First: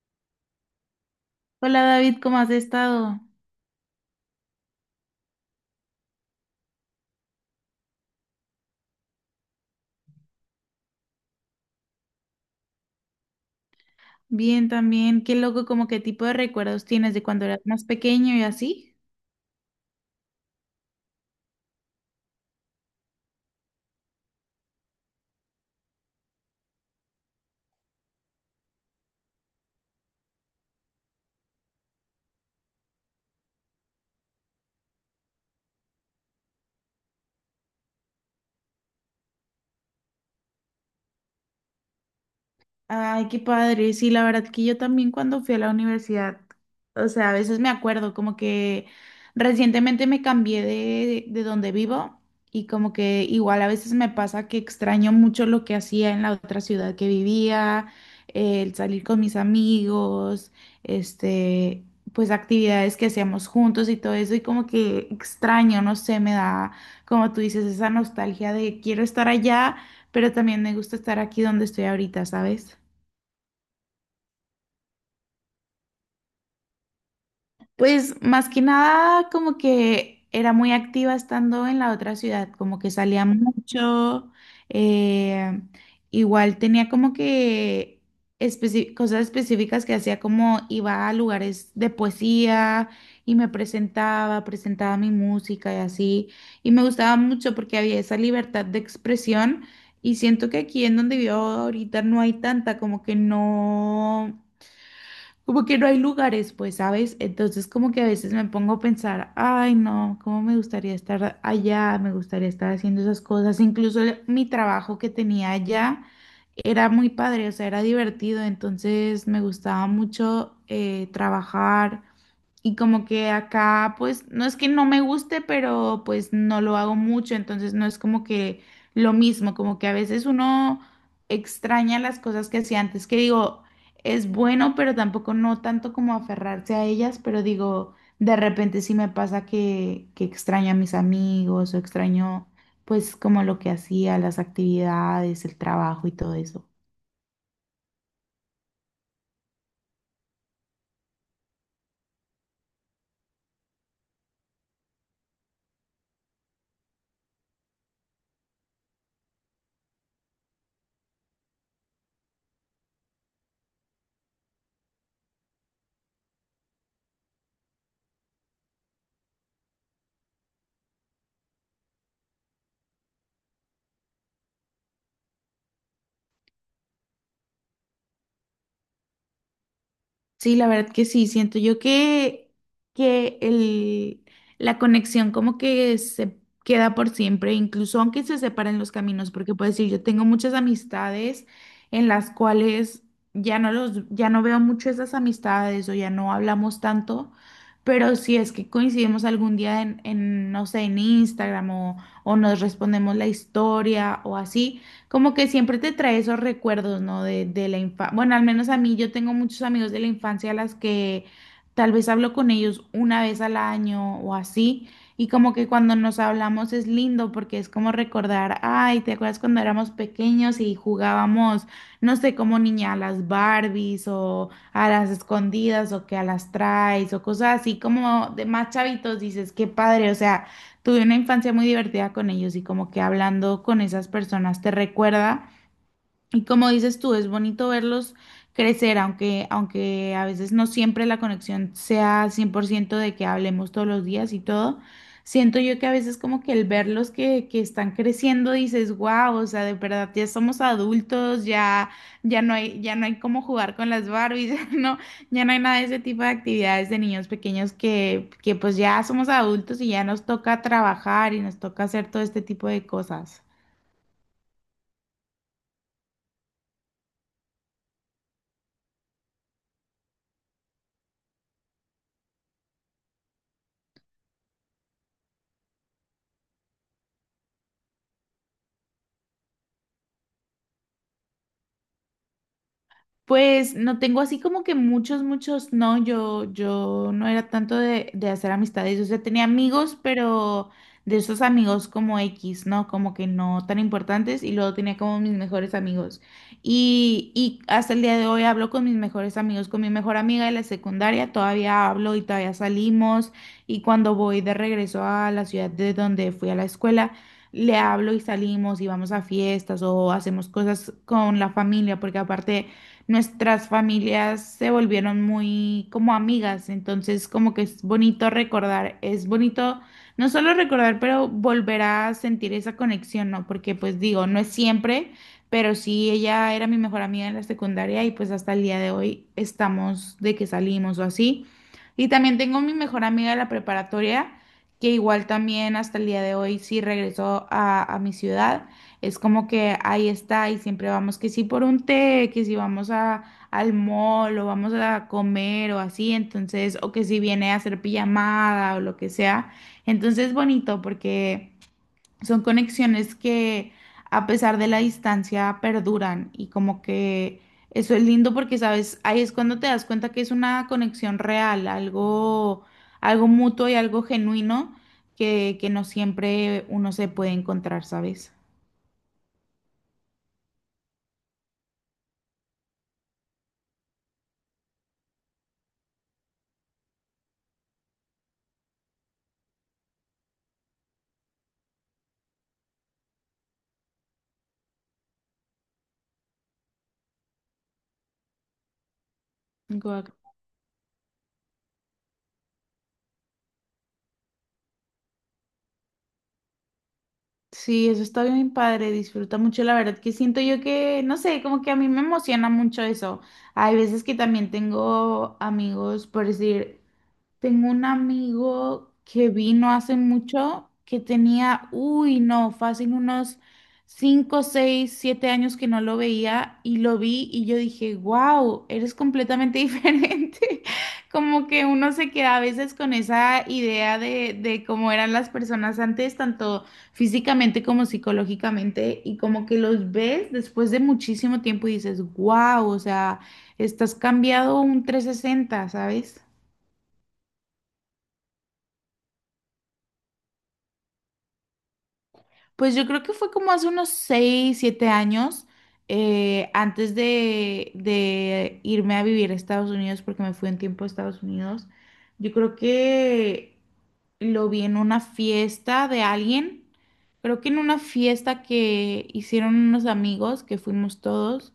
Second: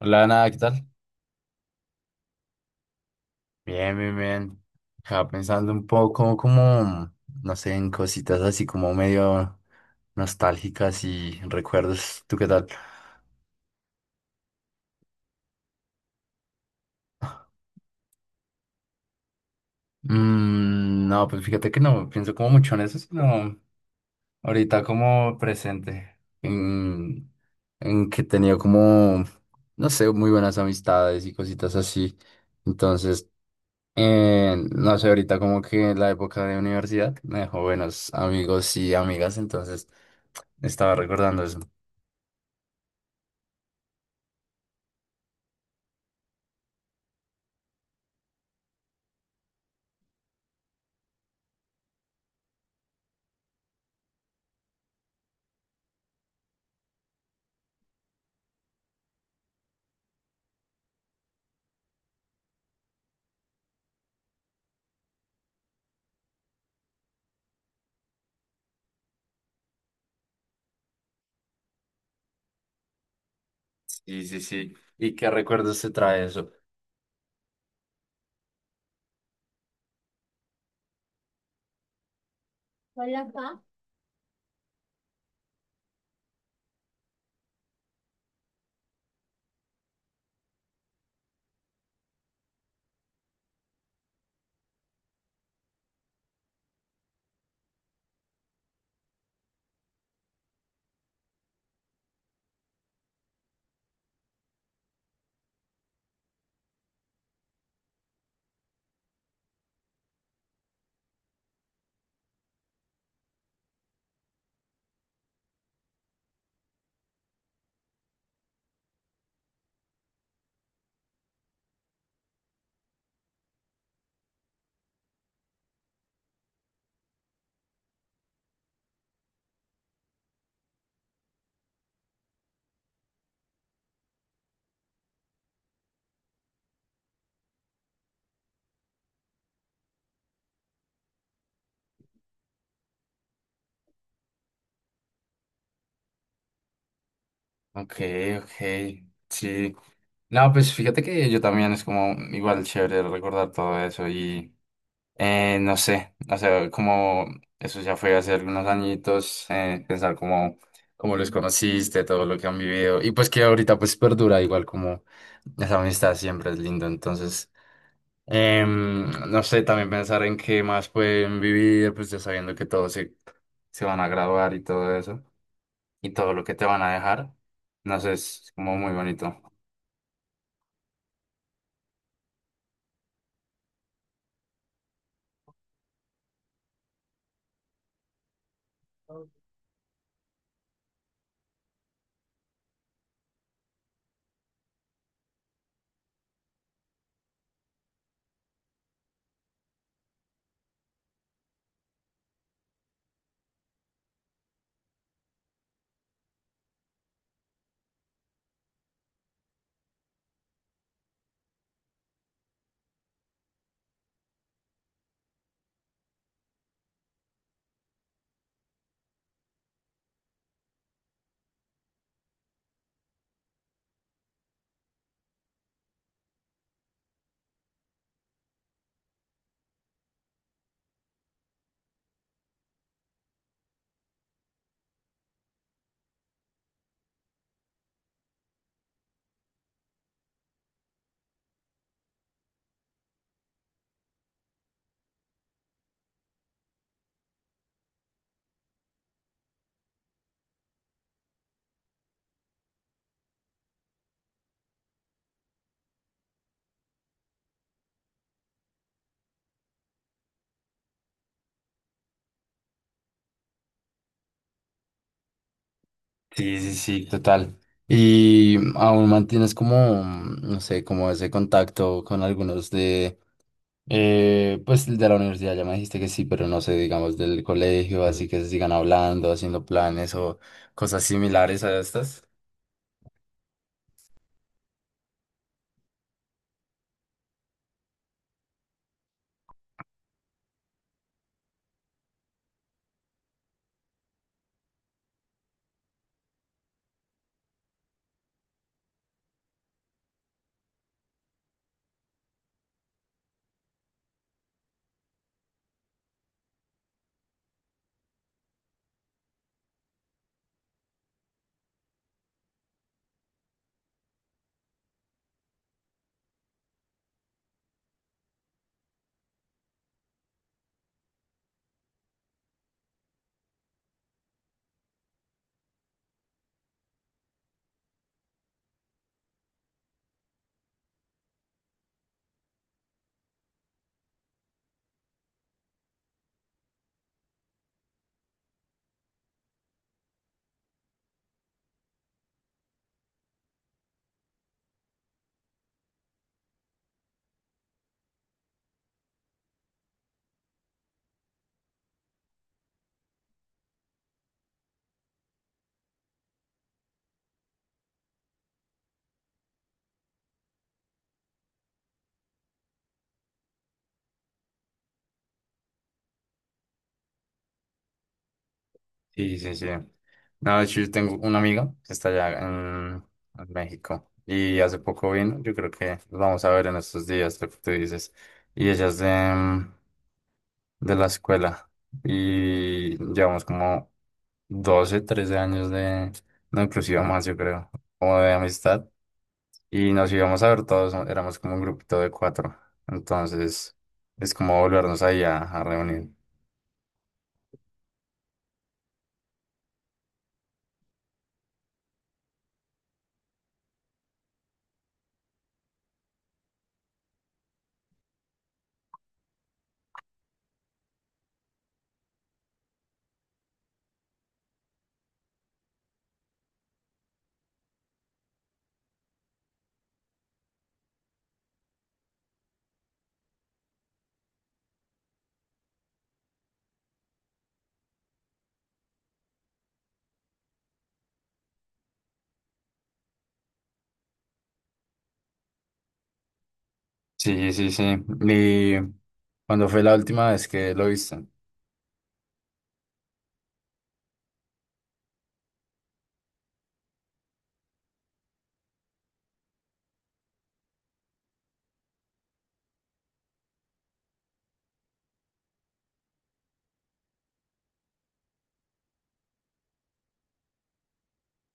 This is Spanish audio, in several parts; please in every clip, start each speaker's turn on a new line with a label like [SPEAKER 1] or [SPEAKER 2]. [SPEAKER 1] Hola, nada, ¿qué tal?
[SPEAKER 2] Hola David, ¿cómo has estado?
[SPEAKER 1] Bien, bien, bien. Estaba pensando un poco como, no sé, en cositas así como medio nostálgicas y recuerdos. ¿Tú qué tal?
[SPEAKER 2] Bien también. Qué loco, como qué tipo de recuerdos tienes de cuando eras más pequeño y así.
[SPEAKER 1] Mm, no, pues fíjate que no pienso como mucho en eso, sino ahorita como presente, en que he tenido como, no sé, muy buenas amistades y cositas así. Entonces, no sé, ahorita como que la época de universidad me dejó buenos amigos y amigas, entonces... Estaba recordando eso.
[SPEAKER 2] Ay, qué padre. Sí, la verdad que yo también cuando fui a la universidad, o sea, a veces me acuerdo como que recientemente me cambié de donde vivo y como que igual a veces me pasa que extraño mucho lo que hacía en la otra ciudad que vivía, el salir con mis amigos, este, pues actividades que hacíamos juntos y todo eso y como que extraño, no sé, me da, como tú dices, esa nostalgia de quiero estar allá, pero también me gusta estar aquí donde estoy ahorita, ¿sabes?
[SPEAKER 1] Sí, sí, sí. ¿Y qué recuerdos te trae eso?
[SPEAKER 2] Pues más que nada como que era muy activa estando en la otra ciudad, como que
[SPEAKER 1] Hola,
[SPEAKER 2] salía
[SPEAKER 1] pa.
[SPEAKER 2] mucho, eh, igual tenía como que cosas específicas que hacía, como iba a lugares de poesía y me presentaba mi música y así, y me gustaba mucho porque había esa libertad de expresión y siento que aquí en donde vivo ahorita no hay tanta, como que no hay lugares, pues, ¿sabes? Entonces como que a veces me pongo a pensar, ay, no, cómo me gustaría estar allá, me gustaría estar haciendo esas cosas. Incluso mi trabajo que tenía allá era muy padre, o sea, era divertido, entonces me gustaba mucho trabajar. Y como que acá, pues, no es que no me guste, pero pues no lo hago mucho, entonces no es como que lo mismo, como que a veces uno extraña las cosas que hacía antes, que digo, es bueno, pero tampoco no tanto como aferrarse a ellas, pero digo, de repente sí me pasa que extraño a mis amigos o extraño pues como lo que hacía, las actividades, el trabajo y todo eso.
[SPEAKER 1] Ok, ok. Sí. No, pues fíjate que yo también es como igual chévere recordar todo eso y no sé, o sea, como eso ya fue hace algunos añitos, pensar como cómo los conociste, todo lo que han vivido y pues que ahorita pues perdura igual como esa amistad siempre es lindo, entonces... No sé, también pensar en qué más pueden vivir, pues ya sabiendo que todos se van a graduar y todo eso, y todo lo que te van a dejar. No sé, es como muy bonito.
[SPEAKER 2] Sí, la verdad que sí, siento yo que la conexión como que se queda por siempre, incluso aunque se separen los caminos, porque puedo decir, yo tengo muchas amistades en las cuales ya no veo mucho esas amistades o ya no hablamos tanto, pero si es que coincidimos algún día no sé, en Instagram o nos respondemos la historia o así como que siempre te trae esos recuerdos, ¿no? De la infancia. Bueno, al menos a mí, yo tengo muchos amigos de la infancia a las que tal vez hablo con ellos una vez al año o así. Y como que cuando nos hablamos es lindo porque es como recordar, ay, ¿te acuerdas cuando éramos pequeños y jugábamos, no sé, como niña a las Barbies o a las escondidas o que a las traes o cosas así como de más chavitos? Dices, qué padre, o sea, tuve una infancia muy divertida con ellos y como que hablando con esas personas te recuerda, y como dices tú, es bonito verlos crecer, aunque, aunque a veces no siempre la conexión sea 100% de que hablemos todos los días y todo. Siento yo que a veces como que el verlos que están creciendo dices, wow, o sea, de verdad ya somos adultos. Ya, ya no hay cómo jugar con las Barbies, no, ya no hay nada de ese tipo de actividades de niños pequeños que pues ya somos adultos y ya nos toca trabajar y nos toca hacer todo este tipo de cosas.
[SPEAKER 1] Sí, sí, sí, total. Y aún mantienes como, no sé, como ese contacto con algunos de, pues de la universidad, ya me dijiste que sí, pero no sé, digamos del colegio, así que se sigan hablando, haciendo planes o cosas similares a estas.
[SPEAKER 2] Pues no tengo así como que muchos, muchos, no, yo no era tanto de hacer amistades, o sea, tenía amigos, pero de esos amigos como X, ¿no? Como que no tan importantes, y luego tenía como mis mejores amigos. Y hasta el día de hoy hablo con mis mejores amigos, con mi mejor amiga de la secundaria, todavía hablo y todavía salimos y cuando voy de regreso a la ciudad de donde fui a la escuela. Le hablo y salimos y vamos a fiestas o hacemos cosas con la familia, porque aparte nuestras familias se volvieron muy como amigas, entonces como que es bonito recordar, es bonito no solo recordar, pero volver a sentir esa conexión, ¿no? Porque pues digo, no es siempre, pero sí ella era mi mejor amiga en la secundaria y pues hasta el día de hoy estamos de que salimos o así. Y también tengo mi mejor amiga de la preparatoria, que igual también hasta el día de hoy sí regresó a mi ciudad. Es como que ahí está y siempre vamos que si por un té, que si vamos al mall, o vamos a comer o así, entonces, o que si viene a hacer pijamada o lo que sea. Entonces es bonito porque son conexiones que a pesar de la distancia perduran y como que eso es lindo porque, sabes, ahí es cuando te das cuenta que es una conexión real, algo, algo mutuo y algo genuino que no siempre uno se puede encontrar, ¿sabes?
[SPEAKER 1] Sí, sí, sí. No, de hecho, yo tengo una amiga que está allá en México y hace poco vino. Yo creo que nos vamos a ver en estos días, lo que tú dices. Y ella es mm, de la escuela y llevamos como 12, 13 años de, no, inclusive más, yo creo, como de amistad. Y
[SPEAKER 2] Guau.
[SPEAKER 1] nos íbamos a ver todos, ¿no? Éramos como un grupito de cuatro. Entonces, es como volvernos ahí a reunir.
[SPEAKER 2] Sí, eso está bien padre, disfruta mucho, la verdad que siento yo que, no sé, como que a mí me emociona mucho eso. Hay veces que también tengo amigos, por decir, tengo un amigo que vino hace mucho, que tenía, uy, no, fácil unos 5, 6, 7 años que no lo veía, y lo vi y yo dije, wow, eres completamente diferente. Como que uno se queda a veces con esa idea de cómo eran las personas antes, tanto físicamente como psicológicamente, y como que los ves después de muchísimo tiempo y dices, wow, o sea, estás cambiado un 360, ¿sabes?
[SPEAKER 1] Sí, sí, sí. Y, ¿cuando fue la última vez que lo viste?
[SPEAKER 2] Pues yo creo que fue como hace unos 6 7 años, antes de irme a vivir a Estados Unidos, porque me fui un tiempo a Estados Unidos. Yo creo que lo vi en una fiesta de alguien, creo que en una fiesta que hicieron unos amigos, que fuimos todos,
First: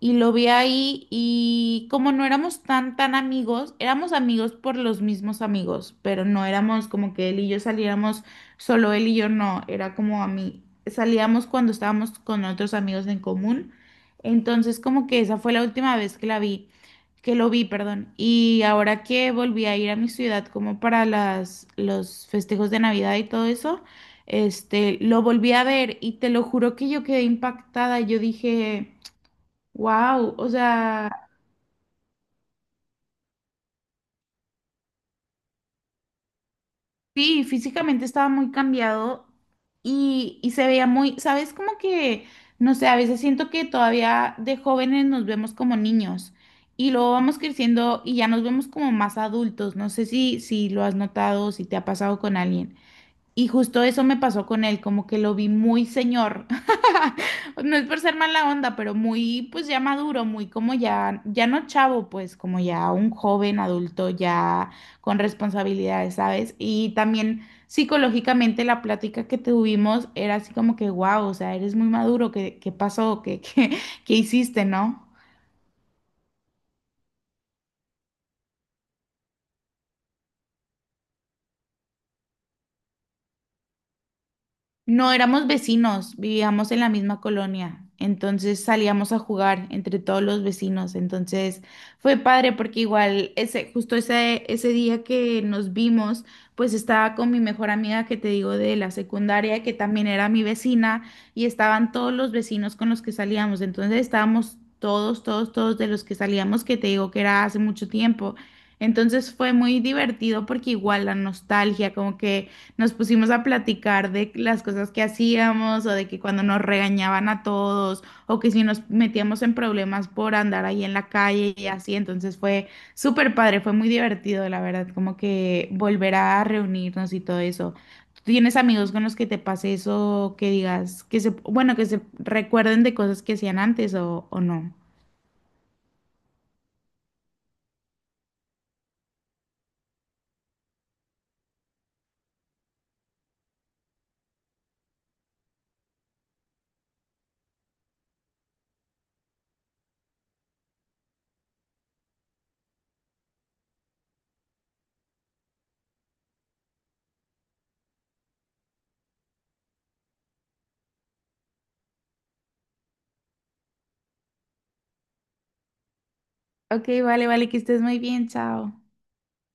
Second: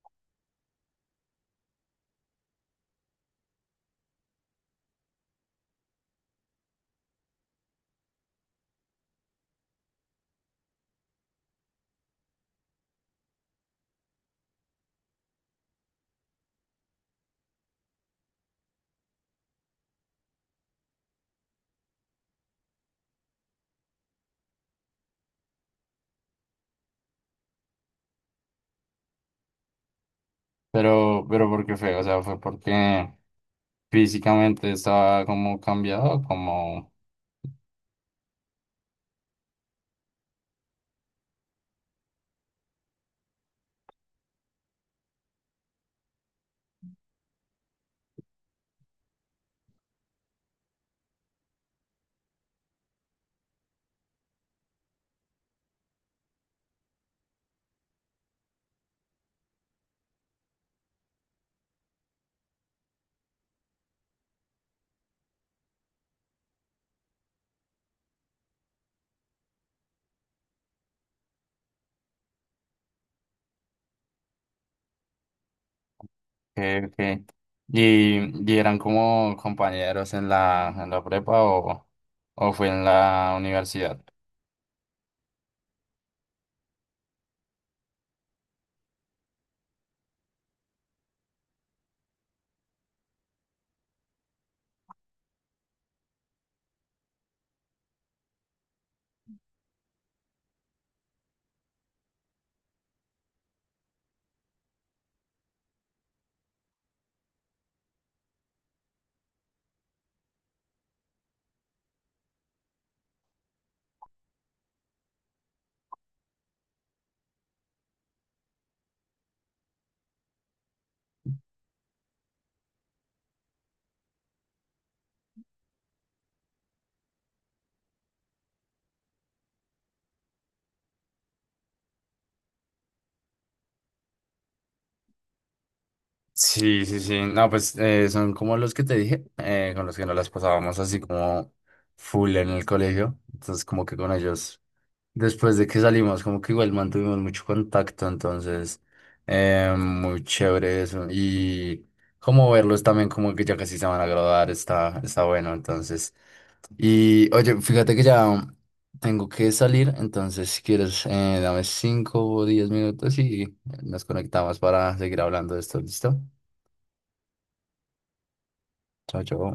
[SPEAKER 2] y lo vi ahí, y como no éramos tan amigos, éramos amigos por los mismos amigos, pero no éramos como que él y yo saliéramos. Solo él y yo no, era como a mí. Salíamos cuando estábamos con otros amigos en común. Entonces, como que esa fue la última vez que la vi, que lo vi, perdón. Y ahora que volví a ir a mi ciudad como para los festejos de Navidad y todo eso, este, lo volví a ver y te lo juro que yo quedé impactada. Yo dije, wow, o
[SPEAKER 1] Pero,
[SPEAKER 2] sea,
[SPEAKER 1] pero ¿por qué fue? O sea, ¿fue porque físicamente estaba como cambiado, como
[SPEAKER 2] sí, físicamente estaba muy cambiado y se veía muy, ¿sabes? Como que, no sé, a veces siento que todavía de jóvenes nos vemos como niños y luego vamos creciendo y ya nos vemos como más adultos. No sé si lo has notado o si te ha pasado con alguien. Y justo eso me pasó con él, como que lo vi muy señor. No es por ser mala onda, pero muy, pues ya maduro, muy como ya, ya no chavo, pues como ya un joven adulto, ya con responsabilidades, ¿sabes? Y también psicológicamente la plática que tuvimos era así como que, wow, o sea, eres muy maduro. ¿Qué, qué pasó? ¿Qué, qué hiciste, no?
[SPEAKER 1] que? Y eran como compañeros en la prepa o, ¿o fue en la universidad?
[SPEAKER 2] No éramos vecinos, vivíamos en la misma colonia, entonces salíamos a jugar entre todos los vecinos, entonces fue padre porque igual ese día que nos vimos, pues estaba con mi mejor amiga que te digo de la secundaria, que también era mi vecina, y estaban todos los vecinos con los que salíamos, entonces estábamos todos, todos, todos de los que salíamos, que te digo que era hace mucho tiempo, entonces fue muy divertido porque igual la nostalgia, como que... Nos pusimos a platicar de las cosas que hacíamos, o de que cuando nos regañaban a todos, o que si nos metíamos en problemas por andar ahí en la calle y así. Entonces fue súper padre, fue muy divertido, la verdad, como que volver a reunirnos y todo eso. ¿Tú tienes amigos con los que te pase eso, que digas, que se recuerden de cosas que hacían antes o no?
[SPEAKER 1] Sí, sí, sí. No, pues son como los que te dije, con los que nos las pasábamos así como full en el colegio. Entonces, como que con ellos después de que salimos, como que igual mantuvimos mucho contacto, entonces, muy chévere eso. Y como verlos también, como que ya casi se van a graduar, está bueno, entonces. Y oye, fíjate que ya tengo que salir, entonces si quieres, dame 5 o 10 minutos y nos conectamos para seguir hablando de esto, ¿listo?
[SPEAKER 2] Ok, vale, vale, que estés muy bien, chao.
[SPEAKER 1] Chao, chao.